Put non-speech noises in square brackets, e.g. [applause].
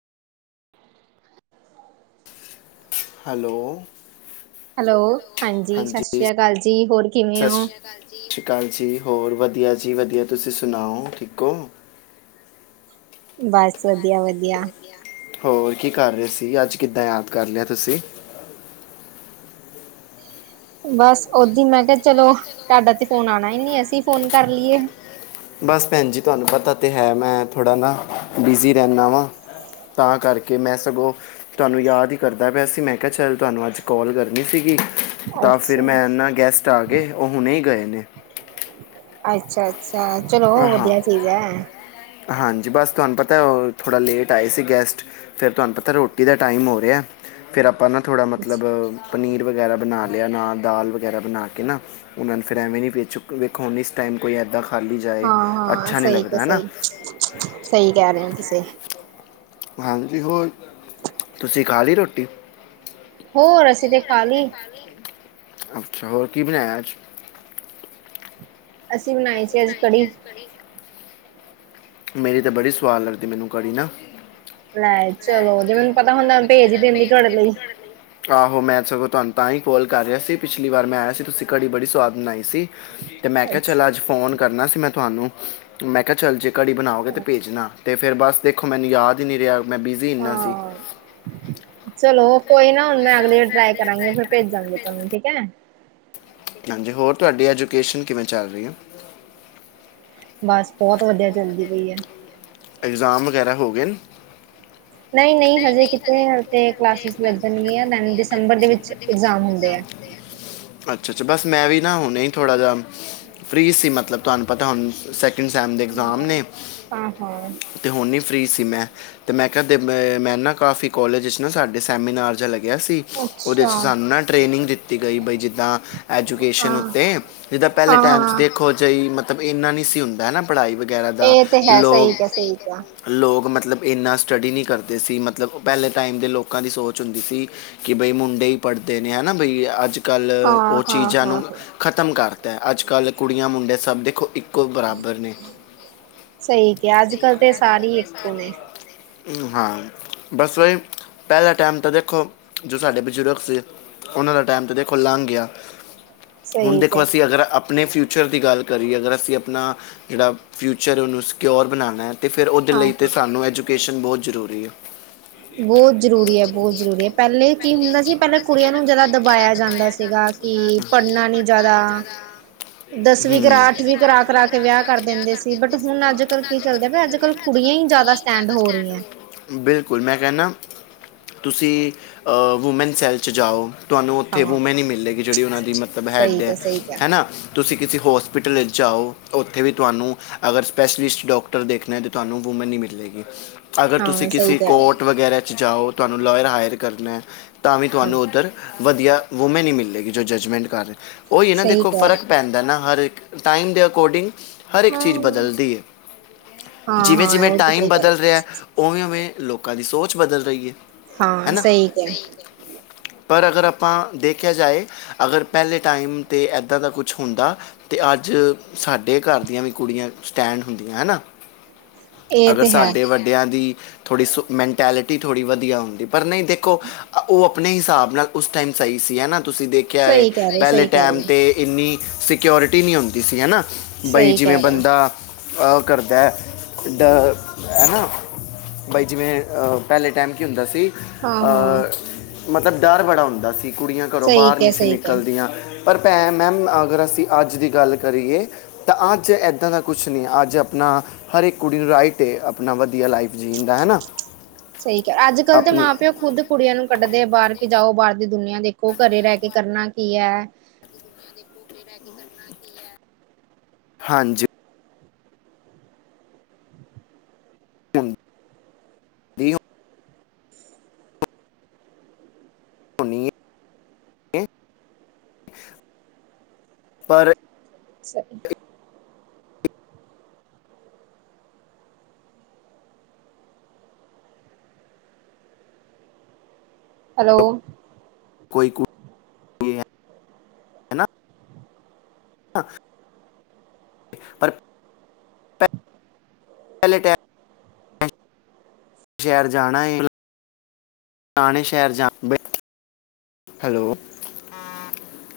Hello hello ਹਾਂਜੀ ਸਤਿ ਸ੍ਰੀ ਅਕਾਲ ਜੀ ਹੋਰ ਕਿਵੇਂ ਸਤਿ ਹੋ ਸਤਿ ਸ਼੍ਰੀ ਅਕਾਲ ਜੀ ਹੋਰ ਵਧੀਆ ਜੀ ਵਧੀਆ ਤੁਸੀਂ ਸੁਣਾਓ ਠੀਕ ਹੋ ਬਸ ਵਧੀਆ ਵਧੀਆ ਹੋਰ ਕੀ ਕਰ ਰਹੇ ਸੀ ਅੱਜ ਕਿੱਦਾਂ ਯਾਦ ਕਰ ਲਿਆ ਤੁਸੀਂ ਬਸ ਓਦੀ ਮੈਂ ਕਿਹਾ ਚਲੋ ਤੁਹਾਡਾ ਤੇ ਫੋਨ ਆਉਣਾ ਹੀ ਨਹੀ ਅਸੀਂ ਫੋਨ ਕਰ ਲਈਏ ਬਸ ਭੈਣ ਜੀ ਤੁਹਾਨੂੰ ਪਤਾ ਤਾਂ ਹੈ ਮੈਂ ਥੋੜ੍ਹਾ ਨਾ ਬਿਜ਼ੀ ਰਹਿੰਦਾ ਵਾਂ ਤਾਂ ਕਰਕੇ ਮੈਂ ਸਗੋਂ ਤੁਹਾਨੂੰ ਯਾਦ ਹੀ ਕਰਦਾ ਪਿਆ ਸੀ ਮੈਂ ਕਿਹਾ ਚੱਲ ਤੁਹਾਨੂੰ ਅੱਜ ਕਾਲ ਕਰਨੀ ਸੀਗੀ ਤਾਂ ਫਿਰ ਅੱਛਾ ਜੀ, ਮੈਂ ਨਾ ਗੈਸਟ ਆ ਗਏ ਉਹ ਹੁਣੇ ਈ ਗਏ ਨੇ। ਅੱਛਾ-ਅੱਛਾ ਚਲੋ ਹਾਂ ਵਧੀਆ ਚੀਜ਼ ਐ। ਹਾਂਜੀ ਬਸ ਤੁਹਾਨੂੰ ਪਤਾ ਉਹ ਥੋੜ੍ਹਾ ਲੇਟ ਆਏ ਸੀ ਗੈਸਟ। ਫਿਰ ਤੁਹਾਨੂੰ ਪਤਾ ਰੋਟੀ ਦਾ ਟਾਈਮ ਹੋ ਰਿਹਾ। ਫਿਰ ਆਪਾਂ ਨਾ ਥੋੜ੍ਹਾ ਮਤਲਬ ਪਨੀਰ ਵਗੈਰਾ ਬਣਾ ਲਿਆ ਨਾ ਦਾਲ ਵਗੈਰਾ ਬਣਾ ਕੇ ਨਾ ਉਹਨਾਂ ਨੂੰ ਫਿਰ ਐਵੇਂ ਨਹੀਂ ਵੇ ਚੁੱਕ ਵੇਖੋ ਹੁਣ ਇਸ ਟਾਈਮ ਕੋਈ ਇੱਦਾਂ ਖਾਲੀ ਜਾਏ ਹਾਂ ਹਾਂ, ਅੱਛਾ ਨਹੀਂ ਸਹੀ ਤੇ ਲੱਗਦਾ ਹੈ ਨਾ ਸਹੀ, ਸਹੀ ਕਹਿ ਰਹੇ ਹੋ ਤੁਸੀਂ ਹਾਂਜੀ ਹੋਰ ਤੁਸੀਂ ਖਾ ਲਈ ਰੋਟੀ ਹੋ ਅਸੀ ਤੇ ਖਾਲੀ ਅੱਛਾ ਹੋਰ ਕੀ ਬਣਾਇਆ ਅੱਜ ਅਸੀਂ ਬਣਾਏ ਸੀ ਅੱਜ ਕੜੀ ਕੜੀ ਮੇਰੀ ਤਾਂ ਬੜੀ ਸਵਾਦ ਲੱਗਦੀ ਮੈਨੂੰ ਘੜੀ ਨਾ ਲੈ ਚਲੋ ਜੇ ਮੈਨੂੰ ਪਤਾ ਹੁੰਦਾ ਭੇਜ ਹੀ ਦਿੰਦੀ ਤੁਹਾਡੇ ਲਈ ਆਹੋ ਮੈਂ ਸਗੋਂ ਤੁਹਾਨੂੰ ਤਾਂ ਹੀ ਕੋਲ ਕਰ ਰਿਹਾ ਸੀ ਪਿਛਲੀ ਵਾਰ ਮੈਂ ਆਇਆ ਸੀ ਤੁਸੀਂ ਘੜੀ ਬੜੀ ਸਵਾਦ ਬਣਾਈ ਸੀ ਹ [unintelligible] ਅਤੇ ਮੈਂ ਕਿਹਾ ਚੱਲ ਅੱਜ ਫੋਨ ਕਰਨਾ ਸੀ ਮੈਂ ਤੁਹਾਨੂੰ ਮੈਂ ਕਿਹਾ ਚੱਲ ਜੇ ਘੜੀ ਬਣਾਓਗੇ ਤਾਂ ਭੇਜਣਾ ਤੇ ਫਿਰ ਬਸ ਦੇਖੋ ਮੈਨੂੰ ਯਾਦ ਹੀ ਨਹੀਂ ਰਿਹਾ ਮੈਂ ਬਿਜ਼ੀ ਇੰਨਾ ਸੀ ਹਾਂ। ਚਲੋ ਕੋਈ ਨਾ ਹੁਣ ਮੈਂ ਅਗਲੀ ਵ ਟਰਾਈ ਕਰਾਂਗੀ ਫੇਰ ਭੇਜਾਂਗੀ ਤੁਹਾਨੂੰ ਠੀਕ ਹੈ ਹਾਂਜੀ ਹੋਰ ਤੁਹਾਡੀ ਐਜੂਕੇਸ਼ਨ ਕਿਵੇਂ ਚੱਲ ਰਹੀ ਹੈ ਬਸ ਬਹੁਤ ਵਧੀਆ ਚੱਲਦੀ ਪਈ ਹੈ ਇਗਜ਼ਾਮ ਵਗੈਰਾ ਹੋ ਗਏ ਨੇ ਨਹੀਂ ਨਹੀਂ ਹਜੇ ਕਿਤੇ ਹ ਕਲਾਸਿਸ ਲੱਗਣਗ ਦਨ ਦਸੰਬਰ ਦੇ ਵਿੱਚ ਇਗਜ਼ਾਮ ਹੁੰਦੇ ਆ ਅੱਛਾ ਅੱਛਾ ਬਸ ਮੈਂ ਵੀ ਨਾ ਹੁਣ ਥੋੜ੍ਹਾ ਜਿਹਾ ਫਰੀ ਸੀ ਮਤਲਬ ਤੁਹਾਨੂੰ ਪਤਾ ਹੁਣ ਸੈ ਦੇ ਐਗਜ਼ਾਮ ਨੇ ਹਾਂ ਹਾਂ ਅਤੇ ਹੁਣ ਨਹੀਂ ਫ੍ਰਰੀ ਸੀ ਮੈਂ ਤੇ ਮੈਂ ਕਿਹਾਦੇ ਮੈਂ ਨਾ ਕਾਫੀ ਕੋਲਜ ਵਿੱਚ ਨਾ ਸਾਡੇ ਸੈਮੀਨਾਰ ਜਾਂਹਾ ਲੱਗਿਆ ਸੀ ਉਹਦੇ ਅੱਛਾ ਚ ਸਾਨੂੰ ਨਾ ਟ੍ਰੇਨਿੰਗ ਦਿੱਤੀ ਗਈ ਬਈ ਜ ਐਜੂਕੇਸ਼ਨ ਹਾਂ ਉੱਤੇ ਜਿੱਦਾਂ ਪਹਿਲੇ ਹਾਂ ਟਾਈਮ ਚ ਹਾਂ ਦੇਖੋ ਜਹੀ ਮਤਲਬ ਇੰਨਾ ਨੀ ਸੀ ਹੁੰਦਾ ਹਨਾ ਪੜ੍ਹਾਈ ਵਗੈਰਾ ਦਾ ਇਹ ਤੇ ਹੈ ਲੋਕ ਸਹੀ ਕਿਹਾ ਸਹੀ ਕਿਹਾ ਲੋਕ ਮਤਲਬ ਇੰਨਾ ਸਟੱਡੀ ਨਹੀਂ ਕਰਦੇ ਸੀ ਮਤਲਬ ਪਹਿਲੇ ਟਾਈਮ ਦੇ ਲੋਕਾਂ ਦੀ ਸੋਚ ਹੁੰਦੀ ਸੀ ਕਿ ਬਈ ਮੁੰਡੇ ਹੀ ਪੜ੍ਹਦੇ ਨੇ ਹ ਨਾ ਬਈ ਅੱਜ ਕੱਲ੍ਹ ਹਾਂ ਉਹ ਹਾਂ ਚੀਜ਼ਾਂ ਹਾਂ ਨੂੰ ਹਾਂ ਖਤਮ ਕਰਤਾ ਅੱਜ ਕੱਲ੍ਹ ਕੁੜੀਆਂ ਮੁੰਡੇ ਸਭ ਦੇਖੋ ਇੱਕ ਕੋਈ ਬਰਾਬਰ ਨਹੀਂ ਸਹੀ ਕਿਹਾ ਅੱਜ ਕੱਲ ਤੇ ਸਾਰੇ ਹੀ ਇੱਕੋ ਨੇ ਹਾਂ ਬਸ ਵਹੀ ਪਹਿਲਾ ਟਾਈਮ ਤਾਂ ਦੇਖੋ ਜੋ ਸਾਡੇ ਬਜ਼ੁਰਗ ਸੀ। ਉਹਨਾਂ ਦਾ ਟਾਈਮ ਤਾਂ ਦੇਖੋ ਲੰਘ ਗਿਆ। ਹੁਣ ਸਹੀ ਦੇਖੋ ਕਿਹਾ ਅਸੀਂ ਅਗਰ ਅ ਆਪਣੇ ਫਿਊਚਰ ਦੀ ਗੱਲ ਕਰੀਏ ਅਗਰ ਅਸੀਂ ਆਪਣਾ ਜਿਹੜਾ ਫਿਊਚਰ ਉਹਨੂੰ ਸਕਿਕਿਓਰ ਬਣਾਉਣਾ। ਅਤੇ ਫਿਰ ਉਹਦੇ ਹਾਂ ਲਈ ਤਾਂ ਹਾਂ ਸਾਨੂੰ ਐਜੂਕੇਸ਼ਨ ਬਹੁਤ ਜ਼ਰੂਰੀ ਆ। ਬਹੁਤ ਜ਼ਰੂਰੀ ਹੈ ਬਹੁਤ ਜ਼ਰੂਰੀ ਹੈ ਪਹਿਲੇ ਕੀ ਹੁੰਦਾ ਸੀ ਪਹਿਲਾਂ ਕੁੜੀਆਂ ਨੂੰ ਜਿਆਦਾ ਦਬਾਇਆ ਜਾਂਦਾ ਸੀਗਾ। ਕਿ ਪੜ੍ਹਨਾ ਨੀ ਜਿਆਦਾ ਦਸਵੀਂ ਹੂੰ ਕਰਾ ਅੱਠਵੀਂ ਕਰਾ ਕਰਾ ਕੇ ਵਿਆਹ ਕਰ ਦਿੰਦੇ ਸੀ। ਬਟ ਹੁਣ ਅੱਜ ਕਲ੍ਹ ਕੀ ਚੱਲਦੇ ਅੱਜ ਕਲ ਕੁੜੀਆਂ ਹੀ ਜਿਆਦਾ ਸਟੈਂਡ ਹੋ ਰਹੀਆਂ। ਬਿਲਕੁਲ ਮੈਂ ਕਹਿੰਦਾ ਤੁਸੀਂ ਵੂਮੈਨ ਸੈੱਲ 'ਚ ਜਾਓ। ਤੁਹਾਨੂੰ ਉੱਥੇ ਹਾਂ ਵੂਮੈਨ ਹੀ ਮਿਲਲੇਗੀ ਜਿਹੜੀ ਉਹਨਾਂ ਦੀ ਮਤਲਬ ਸਹੀ ਹੈੱਡ ਹੈ ਕਿਹਾ ਸਹੀ ਕਿਹਾ ਹਨਾ। ਤੁਸੀਂ ਕਿਸੇ ਹੋਸਪਿਟਲ ਵਿੱਚ ਜਾਓ ਉੱਥੇ ਵੀ ਤੁਹਾਨੂੰ ਅਗਰ ਸਪੈਸ਼ਲਿਸਟ ਡਾ ਅਗਰ ਦੇਖਣਾ ਅਤੇ ਤੁਹਾਨੂੰ ਵੂਮੈਨ ਈ ਮਿਲ ਜਾਏਗੀ। ਅਗਰ ਤੁਸੀਂ ਹਾਂ ਸਹੀ ਕਿਸੇ ਕਹਿ ਰਹੇ ਕੋਰਟ ਵਗੈਰਾ 'ਚ ਜਾਓ ਤੁਹਾਨੂੰ ਲਾਇਅਰ ਹਾਇਰ ਕਰਨਾ ਤਾਂ ਵੀ ਤੁਹਾਨੂੰ ਹਮ ਉੱਧਰ ਵਧੀਆ ਵੂਮੈਨ ਹੀ ਮਿਲੇਗੀ ਜੋ ਜੱਜਮੈਂਟ ਕਰ ਰਹੇ ਉਹੀ ਹੈ ਨਾ ਸਹੀ ਦੇਖੋ ਕਹਿ ਰਹੇ ਫਰਕ ਹੋ। ਪੈਂਦਾ ਨਾ ਹਰ ਇੱਕ ਟਾਈਮ ਦੇ ਅਕੋਡਿੰਗ ਹਰ ਇੱਕ ਚੀਜ਼ ਹਾਂ ਬਦਲਦੀ ਹੈ ਹਾਂ ਜਿਵੇਂ ਹਾਂ ਜਿਵੇਂ ਇਹ ਤੇ ਟਾਈਮ ਸਹੀ ਕਹਿ ਰਹੇ ਹੋ, ਬਦਲ ਰਿਹਾ। ਉਵੇਂ ਉਵੇਂ ਲੋਕਾਂ ਦੀ ਸੋਚ ਬਦਲ ਰਹੀ ਹੈ ਹੈ ਹਾਂ ਨਾ ਸਹੀ ਕਿਹਾ ਪਰ ਅਗਰ ਆਪਾਂ ਦੇਖਿਆ ਜਾਏ ਅਗਰ ਪਹਿਲੇ ਟਾਈਮ 'ਤੇ ਇੱਦਾਂ ਦਾ ਕੁਛ ਹੁੰਦਾ ਅਤੇ ਅੱਜ ਸਾਡੇ ਘਰ ਦੀਆਂ ਵੀ ਕੁੜੀਆਂ ਸਟੈਂਡ ਹੁੰਦੀਆਂ ਹੈ [unintelligible] [inaudible] ਅਗਰ ਤੇ ਹੈ ਸਾਡੇ ਵੱਡਿਆਂ ਦੀ ਥੋੜ੍ਹੀ ਸੁ ਮੈਂਟੈਲਿਟੀ ਥੋੜ੍ਹੀ ਵਧੀਆ ਹੁੰਦੀ। ਪਰ ਨਹੀਂ ਦੇਖੋ ਉਹ ਆਪਣੇ ਹਿਸਾਬ ਨਾਲ ਉਸ ਟਾਈਮ ਸਹੀ ਸੀ ਹੈ ਨਾ। ਦੇਖਿਆ ਹੈ ਸਹੀ ਕਹਿ ਰਹੇ ਹੋ ਪਹਿਲੇ ਸਹੀ ਕਹਿ ਰਹੇ ਟਾਈਮ ਹੋ ਤੇ। ਇੰਨੀ ਸਿਓਰਟੀ ਨਹੀਂ ਹੁੰਦੀ ਸੀ ਹਨਾ ਬਈ ਸਹੀ ਜਿਵੇਂ ਕਹਿ ਰਹੇ ਹੋ ਬੰਦਾ। ਆਹ ਕਰਦਾ ਡ ਹੈ ਨਾ। ਬਾਈ ਜਿਵੇਂ ਪਹਿਲੇ ਟਾਈਮ ਕੀ ਹੁੰਦਾ ਸੀ। ਹਾਂ ਹਾਂ ਮਤਲਬ ਡਰ ਬੜਾ ਹੁੰਦਾ ਸੀ ਕੁੜੀਆਂ ਘਰੋਂ ਸਹੀ ਬਾਹਰ ਕਿਹਾ ਨਹੀਂ ਸੀ ਸਹੀ ਕਿਹਾ ਨਿਕਲਦੀਆਂ। ਪਰ ਭੈਣ ਮੈਮ ਅਗਰ ਅਸੀਂ ਅੱਜ ਦੀ ਗੱਲ ਕਰੀਏ। ਤਾਂ ਅੱਜ ਇੱਦਾਂ ਦਾ ਕੁਛ ਨਹੀਂ ਅੱਜ ਆਪਣਾ। ਹਰ ਇੱਕ ਕੁੜੀ ਨੂੰ ਰਾਈਟ ਆਪਣਾ ਵਧੀਆ ਲਾਈਫ ਜੀਣਦਾ ਹਨਾ। ਸਹੀ ਕਰ ਅੱਜ ਕੱਲ ਤੇ ਮਾਂ ਪਿਓ ਖੁਦ। ਕੁੜੀਆਂ ਨੂੰ ਕੱਢਦੇ ਆ ਬਾਹਰ ਕੇ ਜਾਓ ਬਾਹਰ ਦੀ ਦੁਨੀਆਂ ਦੇਖੋ ਘਰੇ ਰਹਿ ਕੇ ਕਰਨਾ ਕੀ ਹੈ। ਕੀ ਕਰਨਾ ਕੀ ਹੈ। ਹਾਂਜੀ, ਨਹੀਂ, [unintelligible] ਪਰ ਸਹੀ, ਹੈਲੋ, ਕੋਈ ਕੁ ਨਾ [unintelligible] ਪਰ [unintelligible] ਪਹਿਲੇ ਟੈਮ ਸ਼ਹਿਰ ਜਾਣਾ ਹੈ ਪੁਰਾਣੇ ਸ਼ਹਿਰ ਜਾ ਹੈਲੋ।